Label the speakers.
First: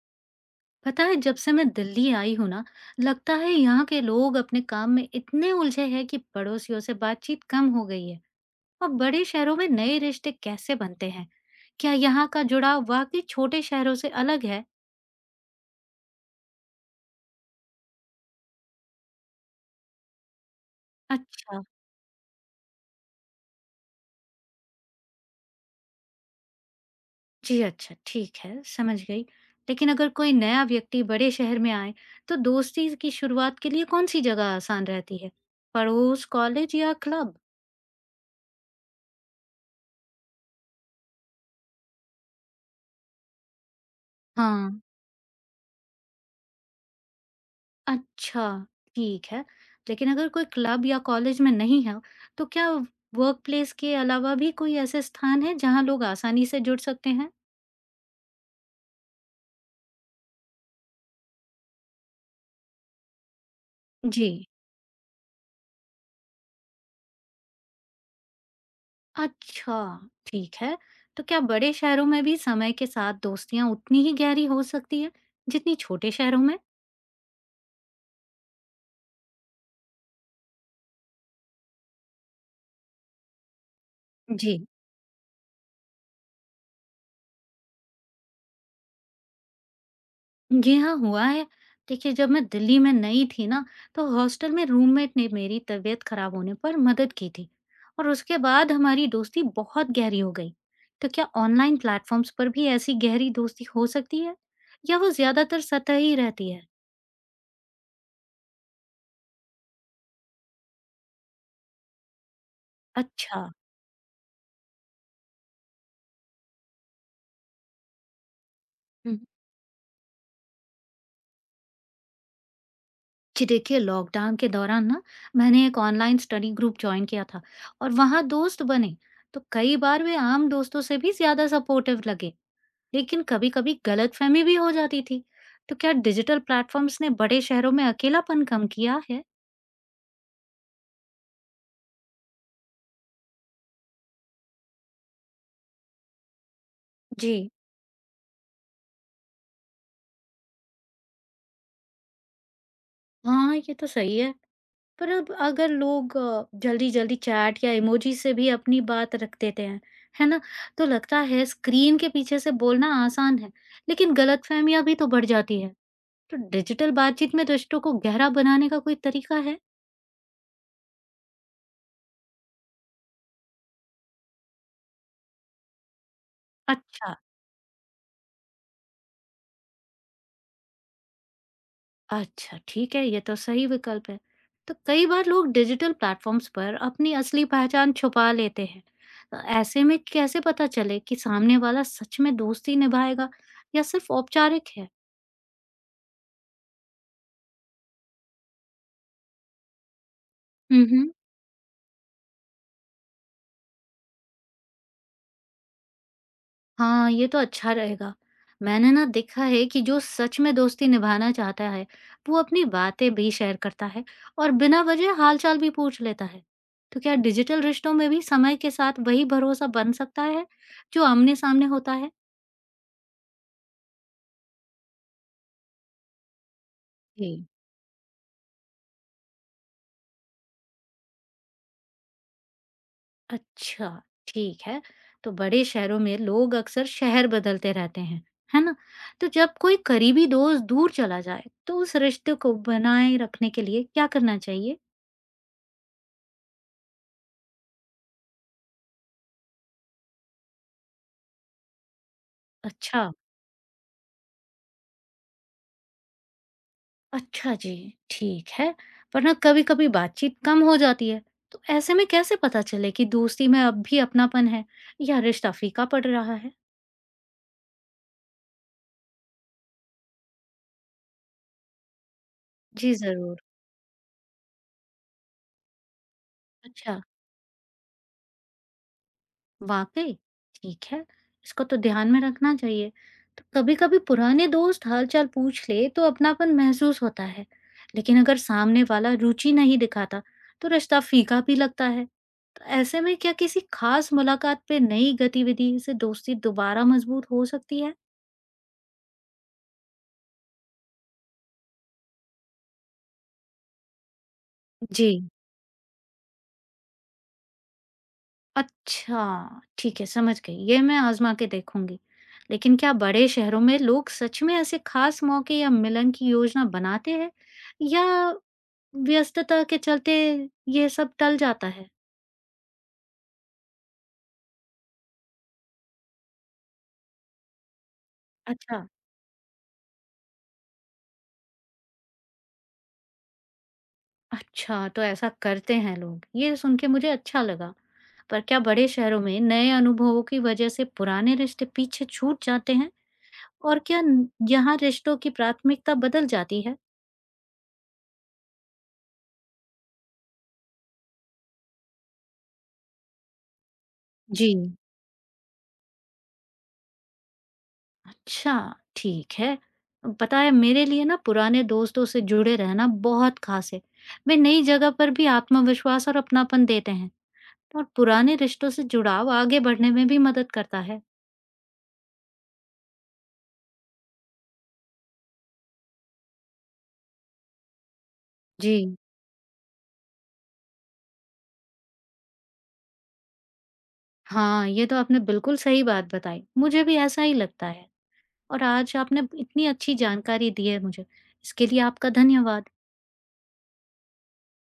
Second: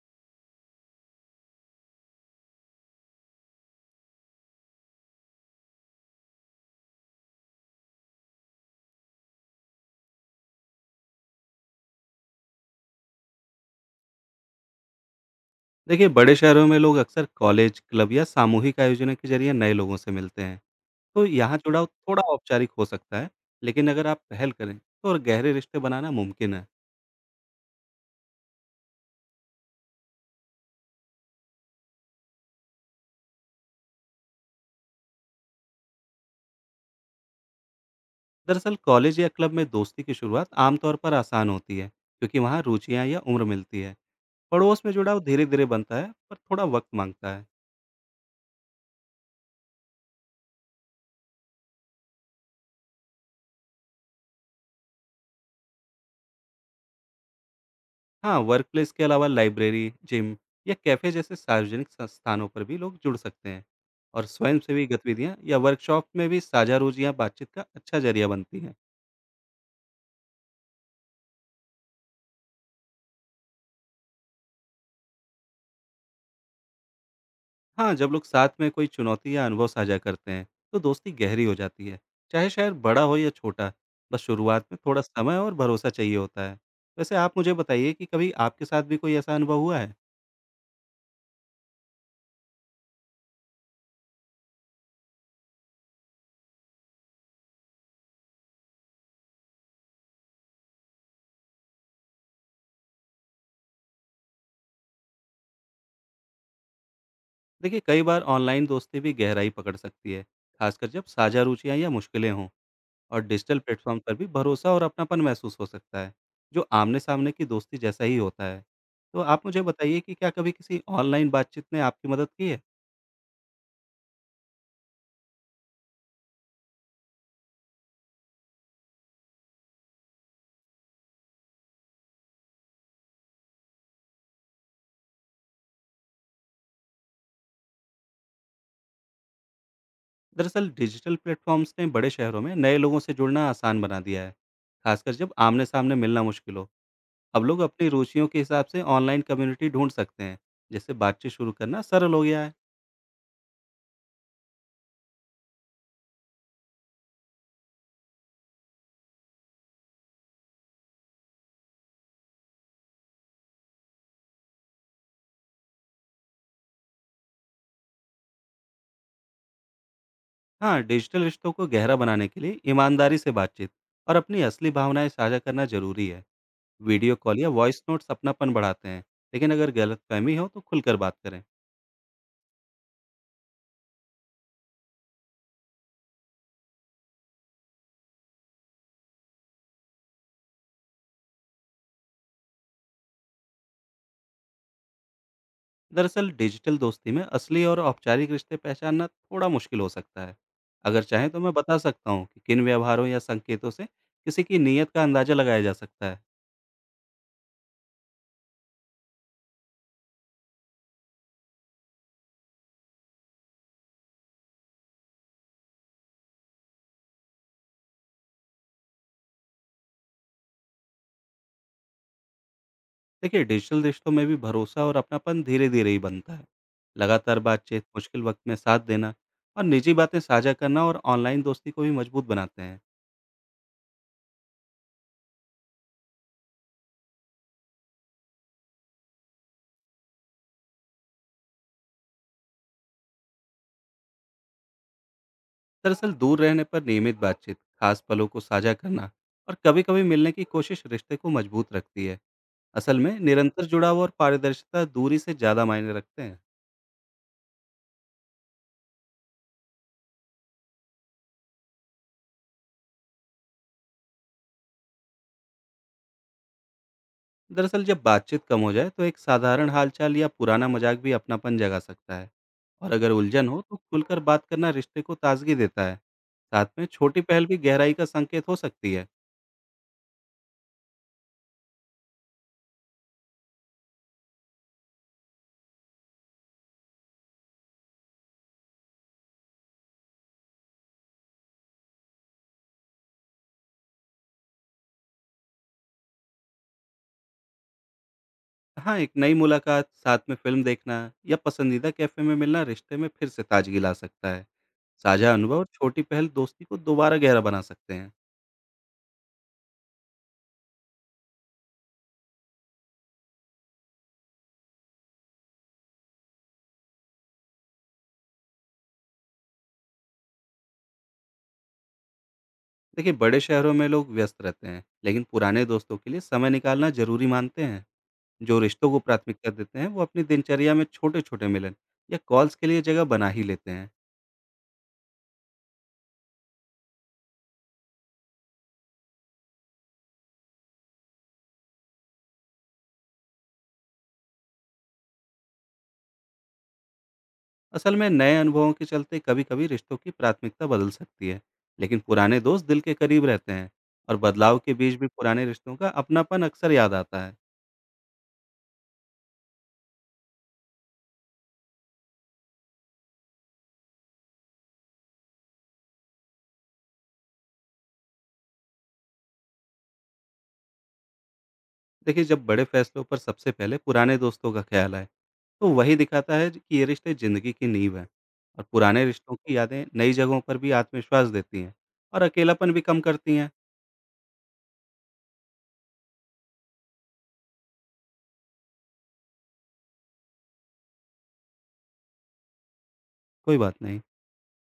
Speaker 1: पता है जब से मैं दिल्ली आई हूँ ना। लगता है यहाँ के लोग अपने काम में इतने उलझे हैं कि पड़ोसियों से बातचीत कम हो गई है। और बड़े शहरों में नए रिश्ते कैसे बनते हैं। क्या यहाँ का जुड़ाव वाकई छोटे शहरों से अलग है।
Speaker 2: देखिए बड़े शहरों में लोग अक्सर कॉलेज, क्लब या सामूहिक आयोजनों के जरिए नए लोगों से मिलते हैं। तो यहाँ
Speaker 1: अच्छा।
Speaker 2: जुड़ाव थोड़ा औपचारिक हो सकता है, लेकिन अगर आप पहल करें तो और गहरे रिश्ते बनाना मुमकिन है।
Speaker 1: जी अच्छा, ठीक है, समझ गई। लेकिन अगर कोई नया व्यक्ति बड़े शहर में आए, तो दोस्ती की शुरुआत के लिए कौन सी जगह आसान रहती है, पड़ोस, कॉलेज या क्लब।
Speaker 2: दरअसल कॉलेज या क्लब में दोस्ती की शुरुआत आमतौर पर आसान होती है, क्योंकि वहाँ रुचियाँ या उम्र मिलती है।
Speaker 1: हाँ।
Speaker 2: पड़ोस में जुड़ाव धीरे धीरे बनता है, पर थोड़ा वक्त मांगता है।
Speaker 1: अच्छा, ठीक है। लेकिन अगर कोई क्लब या कॉलेज में नहीं है, तो क्या वर्कप्लेस के अलावा भी कोई ऐसे स्थान हैं जहाँ लोग आसानी से जुड़ सकते हैं?
Speaker 2: हाँ, वर्क प्लेस के अलावा लाइब्रेरी, जिम या कैफ़े जैसे सार्वजनिक संस्थानों पर भी लोग जुड़ सकते हैं। और
Speaker 1: जी।
Speaker 2: स्वयंसेवी गतिविधियाँ या वर्कशॉप में भी साझा रुचियाँ बातचीत का अच्छा ज़रिया बनती हैं।
Speaker 1: अच्छा, ठीक है। तो क्या बड़े शहरों में भी समय के साथ दोस्तियाँ उतनी ही गहरी हो सकती है, जितनी छोटे शहरों में?
Speaker 2: हाँ, जब लोग साथ में कोई चुनौती या अनुभव साझा करते हैं, तो दोस्ती गहरी हो जाती है, चाहे शहर बड़ा हो या छोटा, बस
Speaker 1: जी।
Speaker 2: शुरुआत में थोड़ा समय और भरोसा चाहिए होता है। वैसे आप मुझे बताइए कि कभी आपके साथ भी कोई ऐसा अनुभव हुआ है?
Speaker 1: जी हाँ, हुआ है। देखिए, जब मैं दिल्ली में नई थी ना, तो हॉस्टल में रूममेट ने मेरी तबीयत खराब होने पर मदद की थी और उसके बाद हमारी दोस्ती बहुत गहरी हो गई। तो क्या ऑनलाइन प्लेटफॉर्म्स पर भी ऐसी गहरी दोस्ती हो सकती है या वो ज़्यादातर सतही रहती है?
Speaker 2: देखिए, कई बार ऑनलाइन दोस्ती भी गहराई पकड़ सकती है, खासकर जब साझा रुचियाँ या मुश्किलें हों। और
Speaker 1: अच्छा।
Speaker 2: डिजिटल प्लेटफ़ॉर्म पर भी भरोसा और अपनापन महसूस हो सकता है, जो आमने-सामने की दोस्ती जैसा ही होता है।
Speaker 1: हम्म।
Speaker 2: तो आप मुझे बताइए कि क्या कभी किसी ऑनलाइन बातचीत ने आपकी मदद की है?
Speaker 1: जी देखिए, लॉकडाउन के दौरान ना, मैंने एक ऑनलाइन स्टडी ग्रुप जॉइन किया था और वहाँ दोस्त बने। तो कई बार वे आम दोस्तों से भी ज़्यादा सपोर्टिव लगे। लेकिन कभी-कभी गलतफहमी भी हो जाती थी। तो क्या डिजिटल प्लेटफ़ॉर्म्स ने बड़े शहरों में अकेलापन कम किया है?
Speaker 2: दरअसल डिजिटल प्लेटफ़ॉर्म्स ने बड़े शहरों में नए लोगों से जुड़ना आसान बना दिया है, खासकर जब आमने-सामने मिलना मुश्किल हो।
Speaker 1: जी।
Speaker 2: अब लोग अपनी रुचियों के हिसाब से ऑनलाइन कम्युनिटी ढूँढ सकते हैं, जिससे बातचीत शुरू करना सरल हो गया है।
Speaker 1: हाँ, ये तो सही है। पर अब अगर लोग जल्दी-जल्दी चैट या इमोजी से भी अपनी बात रख देते हैं, है ना? तो लगता है स्क्रीन के पीछे से बोलना आसान है, लेकिन गलतफहमियाँ भी तो बढ़ जाती है। तो डिजिटल बातचीत में रिश्तों को गहरा बनाने का कोई तरीका है?
Speaker 2: हाँ, डिजिटल रिश्तों को गहरा बनाने के लिए ईमानदारी से बातचीत और अपनी असली भावनाएँ साझा करना ज़रूरी है।
Speaker 1: अच्छा।
Speaker 2: वीडियो कॉल या वॉइस नोट्स अपनापन बढ़ाते हैं, लेकिन अगर गलतफहमी हो तो खुलकर बात करें।
Speaker 1: अच्छा, ठीक है, ये तो सही विकल्प है। तो कई बार लोग डिजिटल प्लेटफ़ॉर्म्स पर अपनी असली पहचान छुपा लेते हैं। ऐसे में कैसे पता चले कि सामने वाला सच में दोस्ती निभाएगा या सिर्फ़ औपचारिक है?
Speaker 2: दरअसल डिजिटल दोस्ती में असली और औपचारिक रिश्ते पहचानना थोड़ा मुश्किल हो सकता है।
Speaker 1: हुँ,
Speaker 2: अगर
Speaker 1: हुँ।
Speaker 2: चाहें तो मैं बता सकता हूँ कि किन व्यवहारों या संकेतों से किसी की नीयत का अंदाजा लगाया जा सकता है।
Speaker 1: हाँ, ये तो अच्छा रहेगा। मैंने ना देखा है कि जो सच में दोस्ती निभाना चाहता है, वो अपनी बातें भी शेयर करता है और बिना वजह हाल-चाल भी पूछ लेता है। तो क्या डिजिटल रिश्तों में भी समय के साथ वही भरोसा बन सकता है, जो आमने-सामने होता है?
Speaker 2: देखिए डिजिटल रिश्तों में भी भरोसा और अपनापन धीरे धीरे ही बनता है।
Speaker 1: जी।
Speaker 2: लगातार बातचीत, मुश्किल वक्त में साथ देना और निजी बातें साझा करना और ऑनलाइन दोस्ती को भी मजबूत बनाते हैं।
Speaker 1: अच्छा, ठीक है। तो बड़े शहरों में लोग अक्सर शहर बदलते रहते हैं, है ना? तो जब कोई करीबी दोस्त दूर चला जाए, तो उस रिश्ते को बनाए रखने के लिए क्या करना चाहिए?
Speaker 2: दरअसल दूर रहने पर नियमित बातचीत, खास पलों को साझा करना और कभी कभी मिलने की कोशिश रिश्ते को मजबूत रखती है। असल
Speaker 1: अच्छा,
Speaker 2: में निरंतर जुड़ाव और पारदर्शिता दूरी से ज्यादा मायने रखते हैं।
Speaker 1: अच्छा जी, ठीक है। पर ना कभी-कभी बातचीत कम हो जाती है, तो ऐसे में कैसे पता चले कि दोस्ती में अब भी अपनापन है या रिश्ता फीका पड़ रहा है?
Speaker 2: दरअसल जब बातचीत कम हो जाए तो एक साधारण हालचाल या पुराना मजाक भी अपनापन जगा सकता है।
Speaker 1: जी,
Speaker 2: और अगर
Speaker 1: ज़रूर।
Speaker 2: उलझन हो तो खुलकर बात करना रिश्ते को ताजगी देता है। साथ में
Speaker 1: अच्छा।
Speaker 2: छोटी पहल भी गहराई का संकेत हो सकती है।
Speaker 1: वाक़ई! ठीक है, इसको तो ध्यान में रखना चाहिए। तो कभी-कभी पुराने दोस्त हाल-चाल पूछ ले तो अपनापन महसूस होता है, लेकिन अगर सामने वाला रुचि नहीं दिखाता तो रिश्ता फीका भी लगता है। तो ऐसे में क्या किसी खास मुलाकात पे नई गतिविधि से दोस्ती दोबारा मजबूत हो सकती है?
Speaker 2: हाँ, एक नई मुलाकात, साथ में फिल्म देखना या पसंदीदा कैफे में मिलना रिश्ते में फिर से ताजगी ला सकता है।
Speaker 1: जी।
Speaker 2: साझा अनुभव और छोटी पहल दोस्ती को दोबारा गहरा बना सकते हैं।
Speaker 1: अच्छा, ठीक है, समझ गई। ये मैं आज़मा के देखूँगी। लेकिन क्या बड़े शहरों में लोग सच में ऐसे खास मौके या मिलन की योजना बनाते हैं या व्यस्तता के चलते ये सब टल जाता है।
Speaker 2: देखिए बड़े शहरों में लोग व्यस्त रहते हैं, लेकिन पुराने दोस्तों के लिए समय निकालना जरूरी मानते हैं। जो
Speaker 1: अच्छा,
Speaker 2: रिश्तों को प्राथमिकता देते हैं वो अपनी दिनचर्या में छोटे छोटे मिलन या कॉल्स के लिए जगह बना ही लेते हैं।
Speaker 1: अच्छा तो ऐसा करते हैं लोग, ये सुन के मुझे अच्छा लगा। पर क्या बड़े शहरों में नए अनुभवों की वजह से पुराने रिश्ते पीछे छूट जाते हैं? और क्या यहाँ रिश्तों की प्राथमिकता बदल जाती है?
Speaker 2: असल में नए अनुभवों के चलते कभी कभी रिश्तों की प्राथमिकता बदल सकती है, लेकिन पुराने दोस्त दिल के करीब रहते हैं। और
Speaker 1: जी।
Speaker 2: बदलाव के बीच भी पुराने रिश्तों का अपनापन अक्सर याद आता है।
Speaker 1: अच्छा, ठीक है। पता है मेरे लिए ना पुराने दोस्तों से जुड़े रहना बहुत खास है। वे नई जगह पर भी आत्मविश्वास और अपनापन देते हैं और पुराने रिश्तों से जुड़ाव आगे बढ़ने में भी मदद करता है।
Speaker 2: देखिए जब बड़े फैसलों पर सबसे पहले पुराने दोस्तों का ख्याल आए, तो वही दिखाता है कि ये रिश्ते ज़िंदगी की नींव है। और
Speaker 1: जी।
Speaker 2: पुराने रिश्तों की यादें नई जगहों पर भी आत्मविश्वास देती हैं और अकेलापन भी कम करती हैं।
Speaker 1: हाँ, ये तो आपने बिल्कुल सही बात बताई। मुझे भी ऐसा ही लगता है और आज आपने इतनी अच्छी जानकारी दी है मुझे। इसके लिए आपका धन्यवाद।
Speaker 2: कोई बात नहीं।